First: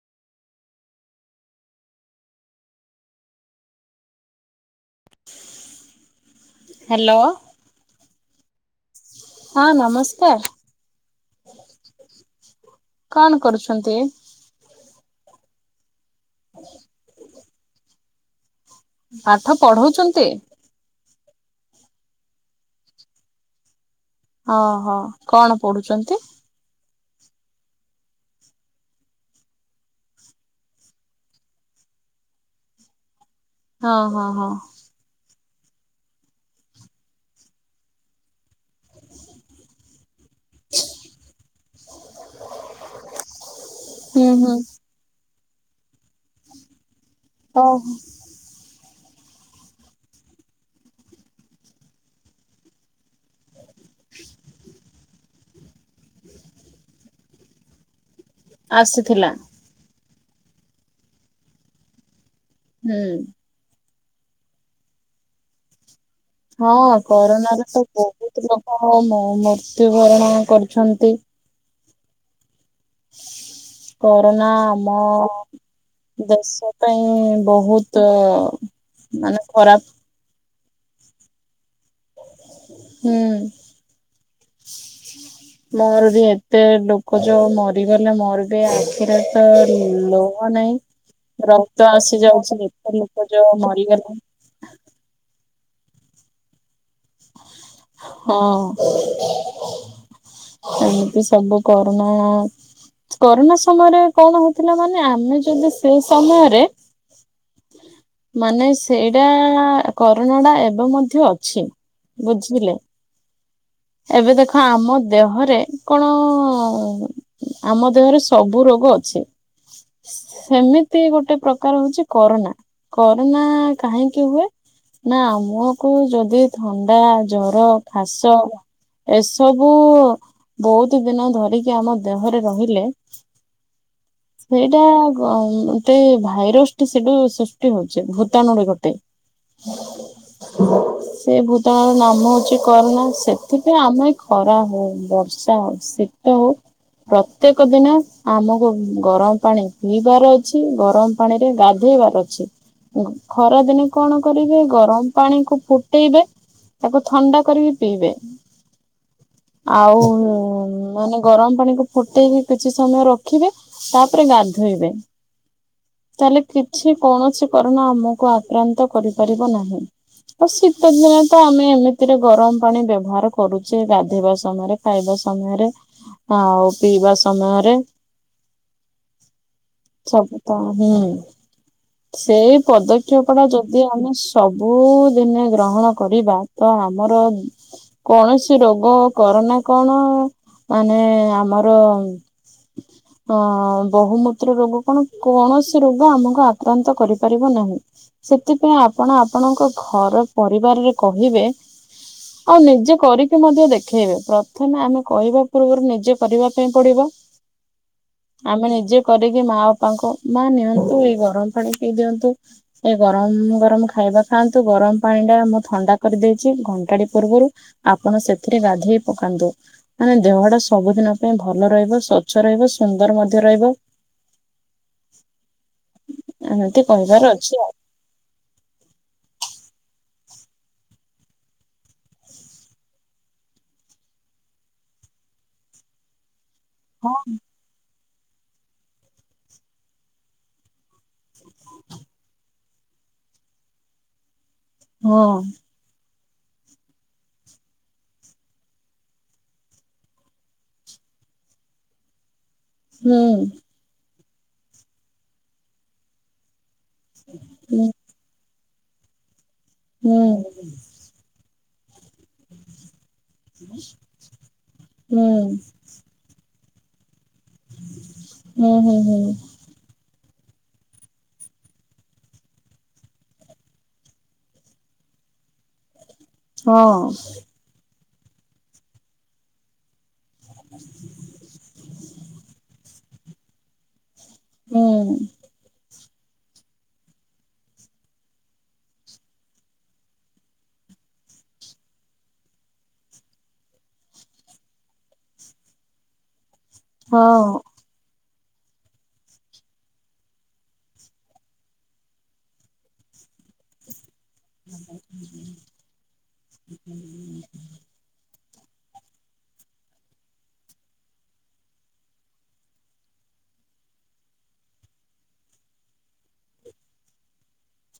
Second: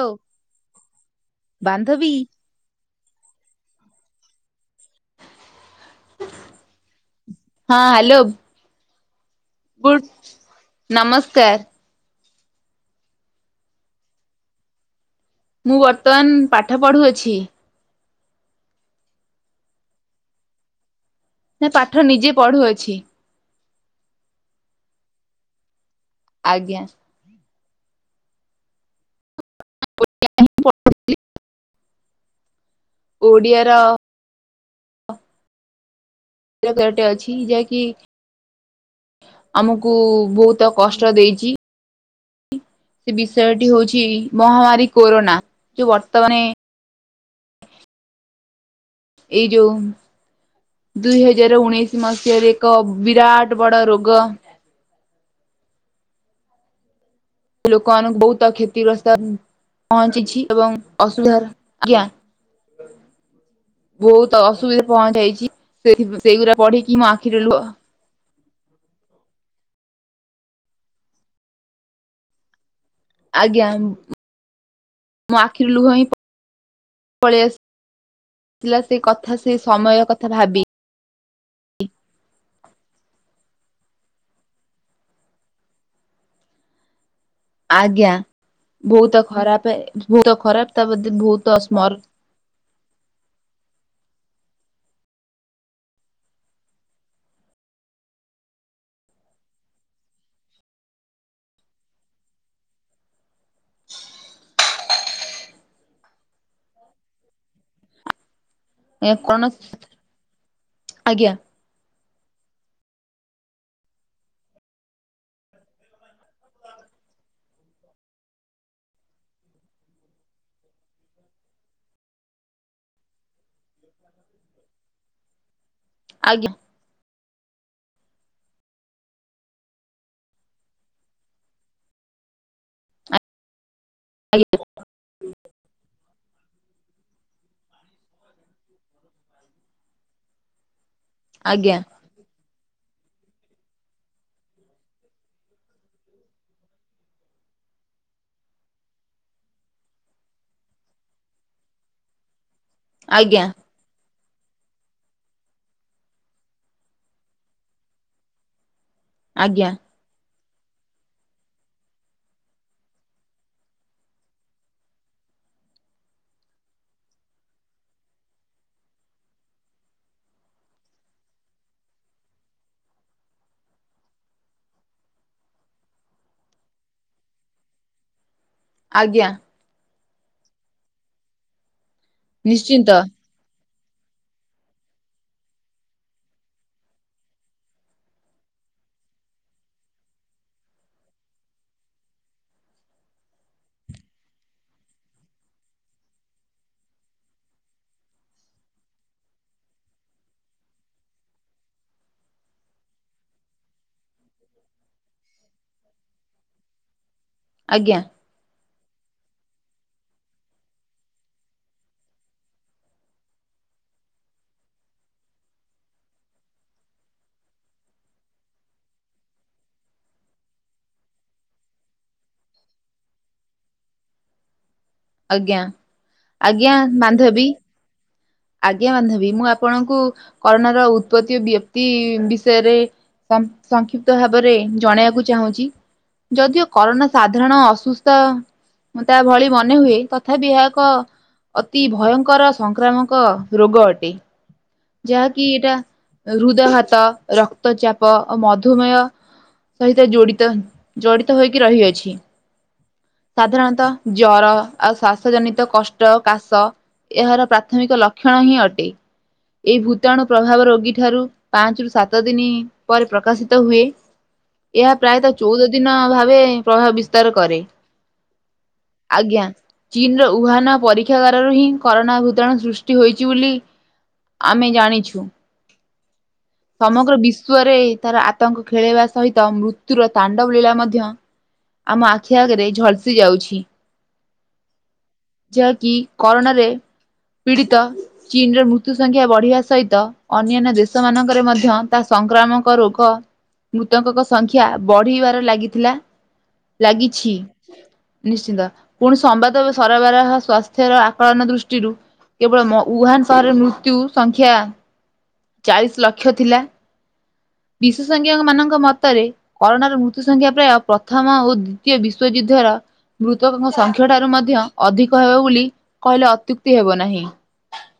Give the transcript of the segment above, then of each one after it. ହୋ ବାନ୍ଧବୀ। ହାଲୋ। ହଁ ହାଲୋ। ହଁ ନମସ୍କାର ନମସ୍କାର କଣ କରୁଛନ୍ତି? ମୁଁ ବର୍ତ୍ତମାନ ପାଠ ପଢ଼ୁଅଛି। ପାଠ ପଢଉଛନ୍ତି? ନା ପାଠ ନିଜେ ପଢୁଅଛି। ଅହଁ କଣ ପଢୁଛନ୍ତି। ଆଜ୍ଞା। ଓଡ଼ିଆ। ହଁ ହଁ ହଁ। ରଟେ ଅଛି ଯା [unintelligible] ଆମକୁ ବହୁତ କଷ୍ଟ ଦେଇଛି। ସେ ବିଷୟଟି ହଉଛି ହୁଁ ହୁଁ ମହାମାରୀ କୋରୋନା ଯୋଉ ବର୍ତ୍ତମାନ। ଓ ହୋ। ଏଇ ଯୋଉ ଦୁଇ ହଜାର ଉଣେଇଶି ମସିହାରେ ଏକ ବିରାଟ ଗୋଟେ ବଡ଼ ରୋଗ ଲୋକମାନାନଙ୍କୁ ବହୁତ କ୍ଷତିଗ୍ରସ୍ତ ଆସିଥିଲା ପହଞ୍ଚିଛି ଏବଂ ଅସୁବିଧା ଆଜ୍ଞା। ହୁଁ। ବହୁତ ଅସୁବିଧା ପହଞ୍ଚାଇଛି ସେଥି ସେଇଗୁଡା ହଁ ପଢିକି ମୋ ଆଖିରେ କରୋନାରେ ଲୁହ ତ ବହୁତ ଲୋକ ମୃତ୍ୟୁବରଣ କରିୁଛନ୍ତି। ଆଜ୍ଞା କରୋନା ଆମ ମୋ ଆଖିରୁ ଲୁହ ହିଁ ଦେଶ ପାଇଁ ପଳେଇ ବହୁତ ମାନେ ଖରାପ। ଥା ଭାବି ହୁଁ ମୋର ବି ଏତେ ଲୋ ଲୋକ ଯୋଉ ଆଜ୍ଞା। ମରିଗଲେ ମରିବି ବହୁତ ଆଖିରେ ତ ଖରାପ ବହୁତ ଲୋହ ଖରାପ ନାହିଁ। ତା ବୋଧେ ବହୁତ ର ତ ସ୍ମର ଆସି ଯାଉଛନ୍ତି ଏତେ ଲୋକ ଯୋ ମରିଗଲେ [unintelligible] ହଁ। ଏମିତି ସବୁ କରୋନା କରୋନା ସମୟରେ କଣ ହଉଥିଲା ମାନେ ଆମେ ଯଦି ସେ ସମୟରେ ମାନେ ସେଇଟା କଣ କରୋନା ଟା ଏବେ ମଧ୍ୟ ଆଜ୍ଞା ଅଛି ବୁଝିଲେ। ଏବେ ଦେଖ ଆମ ଦେହରେ କଣ ଆମ ଦେହରେ ସବୁ ରୋଗ ଅଛି। ସେମିତି ଗୋଟେ ପ୍ରକାର ହଉଛି କରୋନା। କରୋନା କାହିଁକି ହୁଏ ନା ଆମକୁ ଯଦି ଆଜ୍ଞା ଥଣ୍ଡା ଜର ଖାସ। ଏସବୁ ବହୁତ ଦିନ ଧରିକି ଆମ ଦେହରେ ରହିଲେ ଆଜ୍ଞା ସେଇଟା ଗ ଗୋଟେଭାଇରସ ଟୁ ସେଡୁ ଟି ହଉଚି ଭୂତାଣୁରେ ରୋଗ ଟେ ସେ ଆଜ୍ଞା ଭୂତାଣୁ ର ନାମ ଛି କରୁନା ସେଥିପାଇଁ ଆମେ ଖରା ହଉ ବର୍ଷା ହଉ ଶୀତ ହଉ ପ୍ରତ୍ୟେକ ଦିନ ଆମକୁ ଗରମ ପାଣି ପିଇବାର ଅଛି ଗରମ୍ ପାଣି ରେ ଗାଧେଇବାର ଅଛି। ଆଜ୍ଞା ଖରାଦିନେ କଣ କରିବେ ଗରମ୍ ପାଣି କୁ ଫୁଟେଇବେ ତାକୁ ଥଣ୍ଡା କରିକି ପିଇବେ ଆଜ୍ଞା ଆଉ ମାନେ ଗରମ୍ ପାଣି କୁ ଫୁଟେଇକି କିଛି ସମୟ ରଖିବେ ତାପରେ ଗାଧୋଇବେ। ତାହେଲେ କିଛି କୌଣସି କରୋନା ଆମକୁ ଆକ୍ରାନ୍ତ କରିପାରିବ ନାହିଁ। ଆଉ ଶୀତଦିନେ ତ ଆମେ ଏମିତିରେ ଗରମ୍ ପାଣି ବ୍ୟବହାର କରୁଚେ ଗାଧେଇବା ସମୟରେ। ଖାଇବା ସମୟରେ ଆଉ ପିଇବା ସମୟରେ ଆଜ୍ଞା। ସବୁ ତ ହୁଁ ସେଇ ନିଶ୍ଚିନ୍ତ ପଦକ୍ଷେପ୍ ଅଥବା ଯଦି ଆମେ ସବୁ ଦିନେ ଗ୍ରହଣ କରିବା ତ ଆମର କୌଣସି ରୋଗ କରୋନା କଣ ମାନେ ଆମର ଅ ବହୁମୂତ୍ର ରୋଗ କଣ କୌଣସି ରୋଗ ଆମକୁ ଆକ୍ରାନ୍ତ କରିପାରିବ ନାହିଁ। ସେଥିପାଇଁ ଆପଣ ଆପଣଙ୍କ ଘର ପରିବାରରେ କହିବେ। ଆଉ ନିଜେ କରିକି ମଧ୍ୟ ଦେଖେଇବେ ପ୍ରଥମେ ଆମେ କହିବା ପୂର୍ବରୁ ନିଜେ କରିବା ପାଇଁ ପଡିବ। ଆଜ୍ଞା। ଆମେ ନିଜେ କରିକି ମା ବାପାଙ୍କୁ ମା ନିଅନ୍ତୁ ଏଇ ଗରମ୍ ପାଣି ପିଇ ଦିଅନ୍ତୁ। ଏ ଗରମ୍ ଗରମ୍ ଖାଇବା ଖାଆନ୍ତୁ ଗରମ ପାଣି ଟା ମୁଁ ଥଣ୍ଡା କରିଦେଇଚି ଘଣ୍ଟାଟେ ପୂର୍ବରୁ। ଆପଣ ସେଥିରେ ଗାଧେଇ ପକାନ୍ତୁ। ମାନେ ଦେହଟା ସବୁଦିନ ପାଇଁ ଭଲ ରହିବ ସ୍ଵଚ୍ଛ ରହିବ ସୁନ୍ଦର ମଧ୍ୟ ରହିବ। ଆଜ୍ଞା ଆଜ୍ଞା ଏମିତି କହିବାର ବାନ୍ଧବୀ। ଅଛି ଆଉ ଆଜ୍ଞା ବାନ୍ଧବୀ ମୁଁ ଆପଣଙ୍କୁ କରୋନାର ଉତ୍ପତି ବ୍ୟପ୍ତି ବିଷୟରେ ସଂ ସଂକ୍ଷିପ୍ତ ଭାବରେ ଜଣେଇବାକୁ ଚାହୁଁଚି ଯଦିଓ କରୋନା ହଁ ସାଧାରଣ ଅସୁସ୍ ତ ମୁଁ ତା ଭଳି ବନି ହୁଏ ତଥାପି ଏହା ଏକ ଅତି ଭୟଙ୍କର ସଂକ୍ରାମକ ରୋଗ ଅଟେ। ହଁ ଯାହାକି ଏଇଟା ହୃଦଘାତ, ରକ୍ତଚାପ ଓ ମଧୁମେୟ ସହିତ ଜୋଡ଼ିତ ଜଡ଼ିତ ହୋଇକି ରହିଅଛି। ହୁଁ ସାଧାରଣତଃ ଜର ଆଉ ଶ୍ଵାସ ଜନିତ କଷ୍ଟ କାଶ ଏହାର ହୁଁ ପ୍ରାଥମିକ ଲକ୍ଷଣ ହିଁ ଅଟେ। ଏଇ ଭୂତାଣୁ ହୁଁ ପ୍ରଭାବ ରୋଗୀ ଠାରୁ ପାଞ୍ଚ ରୁ ସାତ ଦିନି ପରେ ପ୍ରକାଶିତ୍ ତ ହୁଏ ଏହା ହୁଁ ପ୍ରାୟତ ଚଉଦ ଦିନ ଭାବେ ପ୍ରଭାବିସ ତର କରେ ହୁଁ ହୁଁ ହୁଁ ଆଜ୍ଞା। ଚୀନ୍ ର ଉହାନା ପରୀକ୍ଷାଗାରା ରୁ ହିଁ କରୋନା ଭୂତାଣୁ ସୃଷ୍ଟି ହୋଇଚି ବୋଲି ଆମେ ଜାଣିଛୁ। ହଁ ସମଗ୍ର ବିଶ୍ୱରେ ତାର ଆତଙ୍କ ଖେଳେଇବା ସହିତ ମୃତ୍ୟୁର ତାଣ୍ଡବ ଲୀଳା ମଧ୍ୟ ଆମ ଆଖି ଆଗରେ ଝଲ୍ସି ଯାଉଚି। ହୁଁ। ଯାହାକି କରୋନାରେ ପୀଡ଼ିତ ଚୀନ ର ମୃତ୍ୟୁ ସଂଖ୍ୟା ବଢିବା ସହିତ ଅନ୍ୟାନ୍ୟ ଦେଶ ମାନଙ୍କରେ ମଧ୍ୟ ତା ସଂକ୍ରାମକ ରୋଗ ମୃତକଙ୍କ ସଂଖ୍ୟା ବଢିବାର ଲାଗିଥିଲା। ଲାଗିଛି ହଁ ନିଶ୍ଚିନ୍ତ ପୁଣି ସମ୍ବାଦ ବସ୍ ଥରବାରହ ସ୍ୱାସ୍ଥ୍ୟର ଆକଳନ ଦୃଷ୍ଟିରୁ କେବଳ ମ ଉହାନ୍ ସହରରେ ମୃତ୍ୟୁ ସଂଖ୍ୟା ଚାଳିଶ୍ ଲକ୍ଷ ଥିଲା। ବିଶେଷଜ୍ଞକ ମାନଙ୍କ ମତରେ କରୋନାର ମୃତ୍ୟୁ ସଂଖ୍ୟା ପ୍ରାୟ ପ୍ରଥମ ଓ ଦ୍ଵିତୀୟ ବିଶ୍ଵଯୁଦ୍ଧର। ମୃତକଙ୍କ ସଂଖ୍ୟା ଠାରୁ ମଧ୍ୟ ଅଧିକ ହେବ ବୋଲି କହିଲେ ଅତ୍ୟୁକ୍ତି ହେବ ନାହିଁ।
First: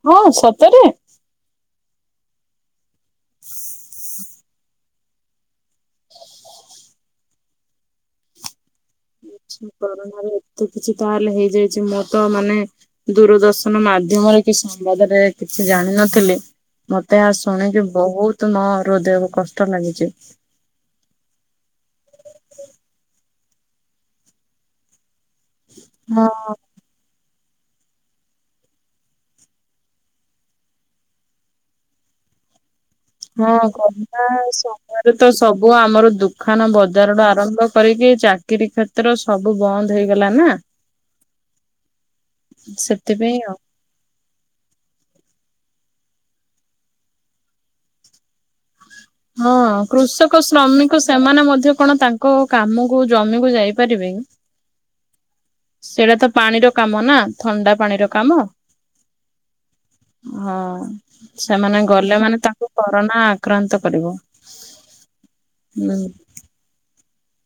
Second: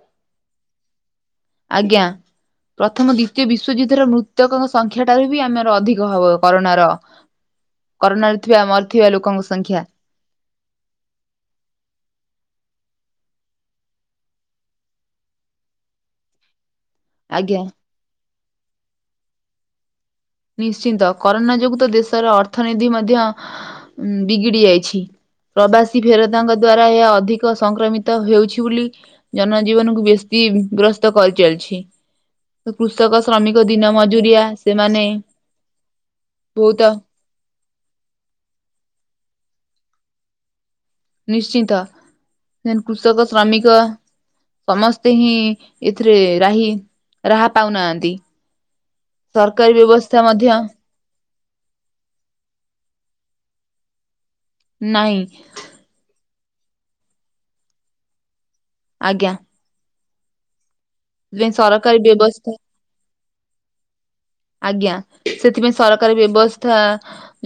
ହଁ ସତରେ। ଆଜ୍ଞା ପ୍ରଥମ ଦ୍ଵିତୀୟ ବିଶ୍ଵଯୁଦ୍ଧର ମୃତକଙ୍କ ସ ସଂଖ୍ୟା ଟାରୁ ବି ଆମର ଅଧିକ ହବ କରୋନାର କରୋନାରେ ଥିବା ମରିଥିବା ଲୋକଙ୍କ ସଂଖ୍ୟା। ମୃତ୍ୟୁ କିଛି ତାହେଲେ ହେଇଯାଇଛି ମୁଁ ତ ମାନେ ଦୂରଦର୍ଶନ ମାଧ୍ୟମରେ କି ସମ୍ବାଦରେ କିଛି ଜାଣିନଥିଲେ। ମତେ ଏହା ଆଜ୍ଞା। ଶୁଣିକି ବହୁତ୍ ମ ହୃଦୟରୁ କଷ୍ଟ ଲାଗିଚି। ନିଶ୍ଚିନ୍ତ କରୋନା ଯୋଗୁ ତ ଦେଶର ଅର୍ଥନୀତି ମଧ୍ୟ ବିଗିଡି ଯାଇଛି। ପ୍ରବାସୀ ହଁ ଫେରତାଙ୍କ ଦ୍ଵାରା ଏହା ଅଧିକ ସଂକ୍ରମିତ ହେଉଛି ବୋଲି ଜନଜୀବନ କୁ ବେଶୀ ଗ୍ରସ୍ତ କରିଚାଲିଛି। କୃଷକ ହଁ ଶ୍ରମିକ ଦିନ କରୋନା ମଜୁରିଆ ସେମାନେ ସମୟରେ ତ ସବୁ ଆମର ଦୁଖାନ ବହୁତ ବଜାର ଟୁ ଆରମ୍ଭ ଏପରିକି ଚାକିରୀ କ୍ଷେତ୍ର ସବୁ ବନ୍ଦ ହେଇଗଲା ନା। ନିଶ୍ଚିନ୍ତ ଦେନ୍ କୃଷକ ସେଥିପାଇଁ ଆଉ। ଶ୍ରମିକ ସମସ୍ତେ ହିଁ ଏଥିରେ ରାହି ରାହା ପାଉନାହାନ୍ତି। ସରକାରୀ ବ୍ୟବସ୍ଥା ମଧ୍ୟ କଣ ସେମାନେ ମଧ୍ୟ କଣ ତାଙ୍କ କାମକୁ ଜମିକୁୁ ଯାଇପାରିବେ କି? ନାଇଁ। ସେଇଟା ତ ପାଣିର କାମ ନା ଥଣ୍ଡା ପାଣିର କାମ। ଆଜ୍ଞା। ହଁ ସେଥିପାଇଁ ସେମାନେ ସରକାରୀ ଗଲେ ମାନେ ବ୍ୟବସ୍ଥା ତାଙ୍କୁ କରୋନା ଆକ୍ରାନ୍ତ କରିବ। ଆଜ୍ଞା ସେଥିପାଇଁ ହୁଁ ସରକାରୀ ବ୍ୟବସ୍ଥା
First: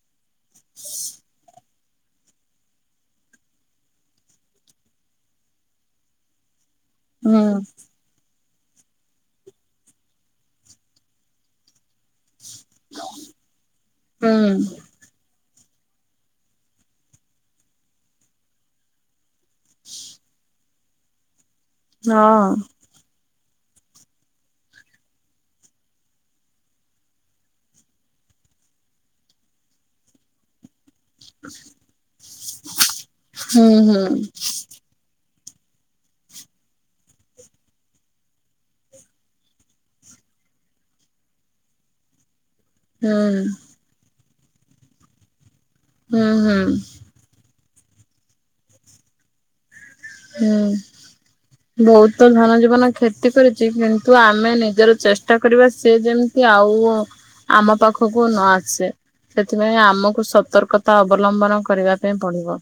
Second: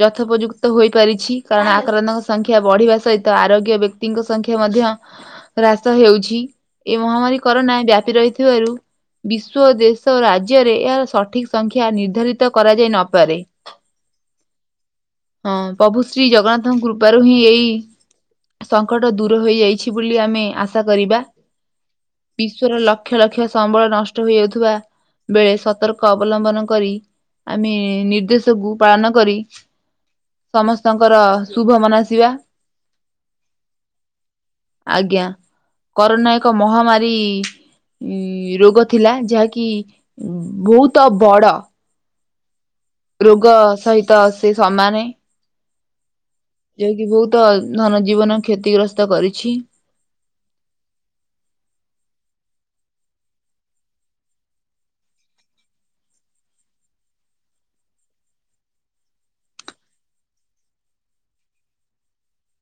ଯଥୋପଯୁକ୍ତ ହୋଇପାରିଛି କାରଣ ଆକ୍ରାନ୍ତଙ୍କ ସଂଖ୍ୟା ବଢିବା ସହିତ ଆରୋଗ୍ୟ ବ୍ୟକ୍ତିଙ୍କ ସଂଖ୍ୟା ମଧ୍ୟ ହ୍ରାସ ହେଉଛି। ଏ ମହାମାରୀ ହୁଁ। କରୋନା ବ୍ୟାପି ରହିଥିବାରୁ ବିଶ୍ଵ, ଦେଶ ଓ ରାଜ୍ୟରେ ଏହାର ସଠିକ୍ ସଂଖ୍ୟା ନିର୍ଦ୍ଧାରିତ କରାଯାଇ ନପାରେ। ହୁଁ ହଁ ପଭୁ ଶ୍ରୀ ଜଗନ୍ନାଥଙ୍କ କୃପାରୁ ହିଁ ଏଇ ସଙ୍କଟ ଦୂର ହେଇଯାଇଛି ବୋଲି ଆମେ ଆଶା କରିବା। ହଁ ବିଶ୍ଵର ଲକ୍ଷ ଲକ୍ଷ ସମ୍ବଳ ନଷ୍ଟ ହୋଇଯାଉଥିବା ବେଳେ ସତର୍କ ଅବଲମ୍ବନ କରି ଆମେ ନିର୍ଦ୍ଦେଶକୁ ପାଳନ କରି ସମସ୍ତଙ୍କର ଶୁଭ ମନାସିବା। ହୁଁ ହୁଁ ଆଜ୍ଞା କରୋନା ଏକ ମହାମାରୀ। ଉଁ ରୋଗ ଥିଲା ଯାହାକି ବହୁତ ବଡ। ହୁଁ ରୋଗ ସହିତ ସେ ସମାନେ ହୁଁ ହୁଁ ଯୋଉ କି ବହୁତ୍ ତ ଧନଜୀବନ କ୍ଷତିଗ୍ରସ୍ତ କରିଛି। ହୁଁ। ବହୁତ ଧନ ଜୀବନ କ୍ଷତି କରିଚି। କିନ୍ତୁ ଆମେ ନିଜର ଚେଷ୍ଟା କରିବା ସେ ଯେମିତି। ଯେ ଆଉ ଆମ ପାଖକୁ ନ ଆସେ। ସେଥିପାଇଁ ଆମକୁ ସତର୍କତା ଅବଲମ୍ବନ କରିବା ପାଇଁ ପଡିବ।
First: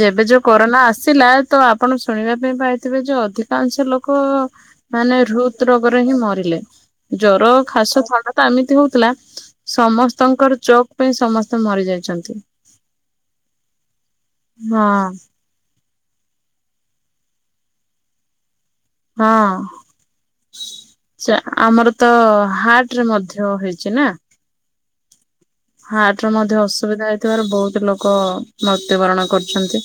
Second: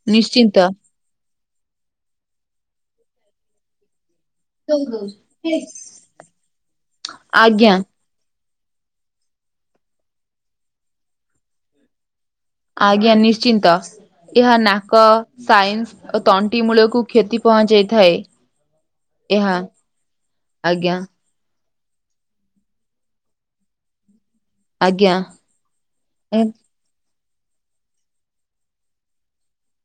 ଯେବେ ଯୋଉ ନିଶ୍ଚିନ୍ତ କରୋନା ଆସିଲା ତ ଆପଣ ଶୁଣିବା ପାଇଁ ପାଇଥିବେ ଯୋଉ ଅଧିକାଂଶ ଲୋକ ମାନେ ହୃଦ ରୋଗରେ ହିଁ ମରିଲେ ଜ୍ଵର ଆଜ୍ଞା ଖାସ ଥଣ୍ଡା। ତ ଏମିତି ହଉଥିଲା ସମସ୍ତଙ୍କର ଚୋକ୍ ପାଇଁ ସମସ୍ତେ ମରି ଯାଇଛନ୍ତି। ଆଜ୍ଞା ନିଶ୍ଚିନ୍ତ ଏହା ନାକ ହଁ ସାଇନ୍ସ୍ ଓ ତଣ୍ଟି ମୂଳକୁ କ୍ଷତି ପହଞ୍ଚାଇଥାଏ। ହଁ। ଏହା ଆଜ୍ଞା ସେ ଆମର ତ ହାର୍ଟ ରେ ମଧ୍ୟ ହେଇଛି ନା ଆଜ୍ଞା। ହାର୍ଟ ର ମଧ୍ୟ ଅସୁବିଧା ହେଇଥିବାରୁ ବହୁତ ଲୋକ ମୃତ୍ୟୁବରଣ କରୁଛନ୍ତି।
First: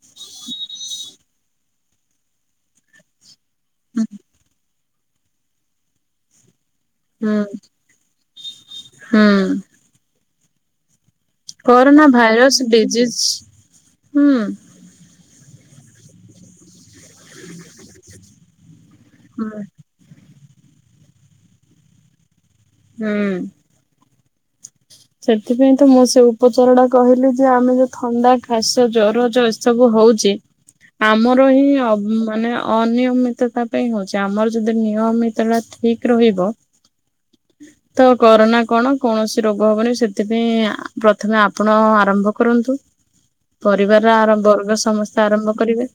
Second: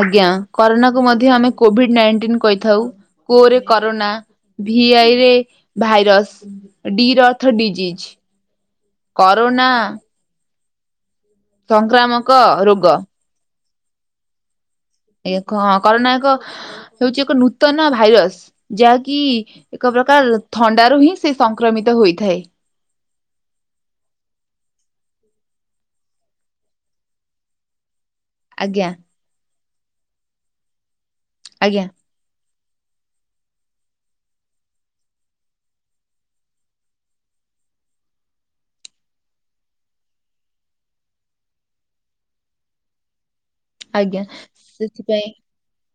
ଆଜ୍ଞା କରୋନାକୁ ମଧ୍ୟ ଆମେ କୋଭିଡ ନାଇନ ଟିନ କହିଥାଉ। କୋ ରେ କରୋନା ଭିଆଇରେ ଭାଇରସ୍। ଡିର ହୁଁ ଅର୍ଥ ଡିଜିଜ୍ ହୁଁ କରୋନା କରୋନା ସଂକ୍ରାମକ ଭାଇରସ୍ ରୋଗ ଡିଜିିଜ୍ ହୁଁ। ଏକିହଁ କରୋନା ଏକ ହେଉଚି ଏକ ନୂତନ ଭାଇରସ୍ ଯାହା କି ହୁଁ ଏକ ପ୍ରକାର ଥଣ୍ଡାରୁ ହିଁ ସେ ସଂକ୍ରମିତ ହୋଇଥାଏ। ହୁଁ। ସେଥିପାଇଁ ତ ମୁଁ ସେ ଉପଚାରଟା କହିଲି ଯେ, ଆମେ ଯୋଉ ଥଣ୍ଡା ଖାସ ଆଜ୍ଞା ଜର ଜ ସବୁ ହଉଚି ଆମର ହିଁ ଆଜ୍ଞା ଅ ମାନେ ଅନିୟମିତତା ପାଇଁ ହଉଚି। ଆମର ଯଦି ନିୟମିତଟା ଠିକ୍ ରହିବ ତ କରୋନା କଣ କୌଣସି ରୋ ଗ ହବନି ସେଥିପାଇଁ ଆ ପ୍ରଥମେ ଆପଣ ଆରମ୍ଭ କରନ୍ତୁ। ପରିବାର ଆଜ୍ଞା ଆର ବର୍ଗ ସମସ୍ତେ ସେଥିପାଇଁ ଆରମ୍ଭ କରିବେ।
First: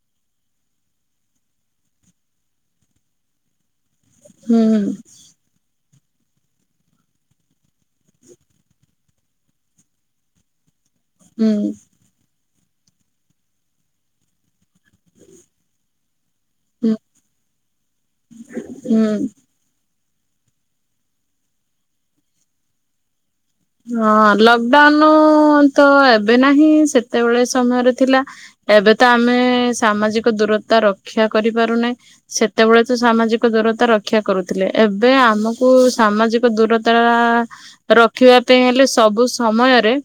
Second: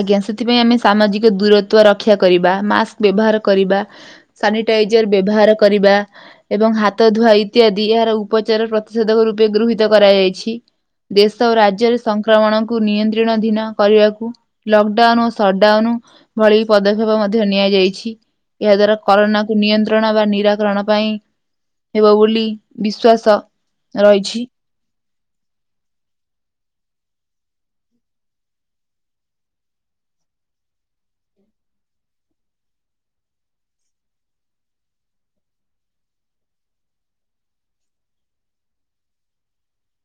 ଆଜ୍ଞା ସେଥିପାଇଁ ଆମେ ସାମାଜିକ ଦୂରତ୍ଵ ରକ୍ଷା କରିବା, ମାସ୍କ ବ୍ୟବହାର କରିବା। ହୁଁ। ସାନିଟାଇଜର। ବ୍ୟବହାର କରିବା। ଏବଂ ହାତ ଧୁଆ ଇତ୍ୟାଦି। ଏହାର ଉପଚାର ପ୍ରତିଷେଧକ ରୂପେ ଗୃହୀତ କରାଯାଇଛି। ଦେଶ ହୁଁ ଓ ରାଜ୍ୟରେ ସଂକ୍ରମଣକୁ ନିୟନ୍ତ୍ରୀଣଧୀନ କରିବାକୁ ଲକଡାଉନ୍ ଓ ସଡାଉନ୍ ଭଳି ହୁଁ ପଦକ୍ଷେପ ମଧ୍ୟ ନିଆଯାଇଛି। ଏହା ଦ୍ଵାରା ହୁଁ କରୋନା କୁ ନିୟନ୍ତ୍ରଣ ବା ନିରାକରଣ ପାଇଁ ହେବ ବୋଲି ବିଶ୍ଵାସ। ହଁ ରହିଛି ଲକଡାଉନ୍ ତ ଏବେ ନାହିଁ, ସେତେବେଳେ ସମୟରେ ଥିଲା। ଏବେ ତ ଆମେ ସାମାଜିକ ଦୂରତା ରକ୍ଷା କରିପାରୁନେ। ସେତେବେଳେ ତ ସାମାଜିକ ଦୂରତା ରକ୍ଷା କରୁଥିଲେ। ଏବେ ଆମକୁ ସାମାଜିକ ଦୂରତା ରଖିବା ପେଇଁ ହେଲେ ସବୁ ସମୟରେ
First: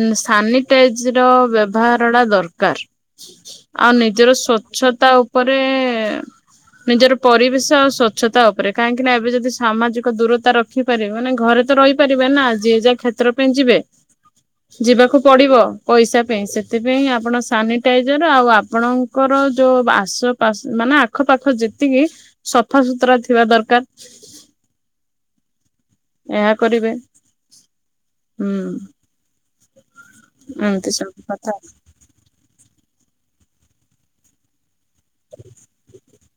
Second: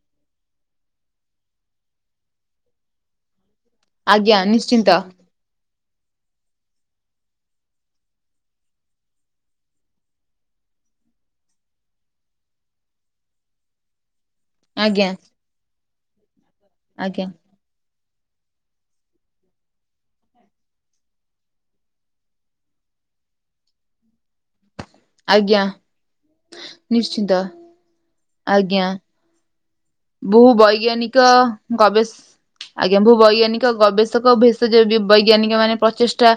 ଉଁ ସାନିଟାଇଜ୍ ର ବ୍ୟବହାରଟା ଦରକାର। ଆଉ ଆଜ୍ଞା ନିଜର ନିଶ୍ଚିନ୍ତ ସ୍ଵଚ୍ଛତା ଉପରେ ନିଜର ପରିବେଶ ଆଉ ସ୍ଵଚ୍ଛତା ଓପରେ କାହିଁକି ନା ଏବେ ଯଦି ସାମାଜିକ ଦୂରତା ର ଖିପାରି ମାନେ ଘରେ ତ ରହିପାର ରିବେ ନାଁ ଯିଏ ଯାହା କ୍ଷେତ୍ର ପାଇଁ ଯିବେ। ଆଜ୍ଞା ଯିବାକୁ ପଡ଼ିବ ପଇସା ପାଇଁ ସେ ଥିପାଇଁ ଆଜ୍ଞା ଆପଣ ସାନି ଟାଇଜର ଆପଣଙ୍କର ଯୋଉ ଆସପାସ୍ ମାନେ ଆଖପାଖ ଯେତିକି ସଫା ସୁୁତରା ଥିବା ଦରକାର। ଆଜ୍ଞା। ଏହା କରିବେ। ସିଦ ହୁଁ ଆଜ୍ଞା। ବୋହୁ ଏମିତି ବୈଜ୍ଞାନିକ ସବୁ କଥା ଗବେଷ୍ ଆଜ୍ଞା ବୋହୁ ବୈଜ୍ଞାନିକ ଗବେଷକ ଭେଷଜ ବି ବୈଜ୍ଞାନିକ ମାନେ ପ୍ରଚେଷ୍ଟା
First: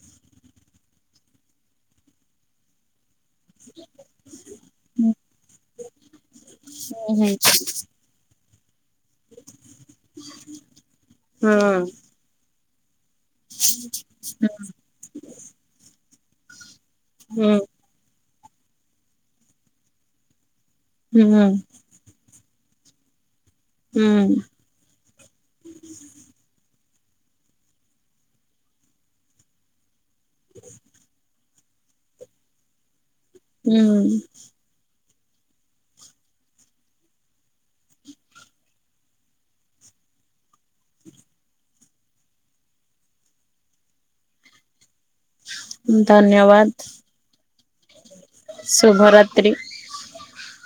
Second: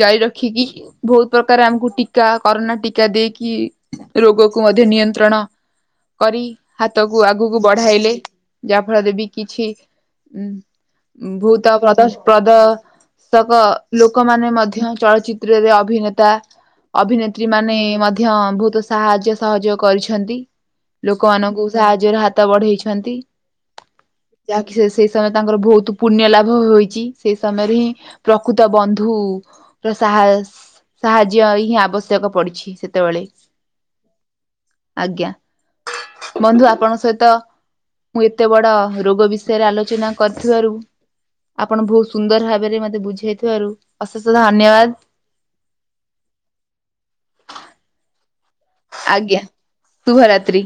ଜାରି ର ଖିକି ଭୋଉତ୍ ପ୍ରକାର ଆମୁକୁ ଟୀକା କରୋନା ଟୀକା ଦେଇକି ଇ ରୋଗକୁ ମଧ୍ୟ ନିୟନ୍ତ୍ରଣ କରି ହାତକୁ ହୁଁ ଆଗୁ ଆଇଲେ ଯାହା ଫଳରେ ବି କିଛି ଉଁ ହୁଁ ଭୂତପ୍ରତ ପ୍ରଦ ସକ ଲୋକମାନେ ମଧ୍ୟ ଚଳଚିତ୍ରରେ ଅଭିନେତା ହୁଁ ଅଭିନେତ୍ରୀମାନେ ମଧ୍ୟ ବୋହୁତ ସାହାଯ୍ୟ ସହଯୋଗ କରିଛନ୍ତି ଲୋକମାନଙ୍କୁ। ସାହାଯ୍ୟର ହାତ ବଢେଇଛନ୍ତି। ହୁଁ। ଯାହା କି ସେ ସେଇ ସମୟ ତାଙ୍କର ଭୋଉତୁ ପୁଣ୍ୟ ଲାଭ ହୋଇଛି। ସେଇ ସମୟରେ ହିଁ ପ୍ରକୃତ ବନ୍ଧୁ ର ସାହା ସାହାଯ୍ୟ ହିଁ ଆବଶ୍ୟକ ପଡ଼ିଛି ସେତବେଳେ। ହୁଁ। ଆଜ୍ଞା ବନ୍ଧୁ ଆପଣଙ୍କ ସହି ତ ମୁଁ ଏତେ ବଡ ରୋଗ ବିଷୟରେ ଆଲୋଚନା କରିଥିବାରୁ ଆପଣ ବହୁତ ସୁନ୍ଦର ଭାବରେ ମତେ ବୁଝେଇଥିବାରୁ ଅଶେଷ ଧନ୍ୟବାଦ। ଧନ୍ୟବାଦ। ଶୁଭ ରାତ୍ରି। ଶୁଭ ରାତ୍ରୀ।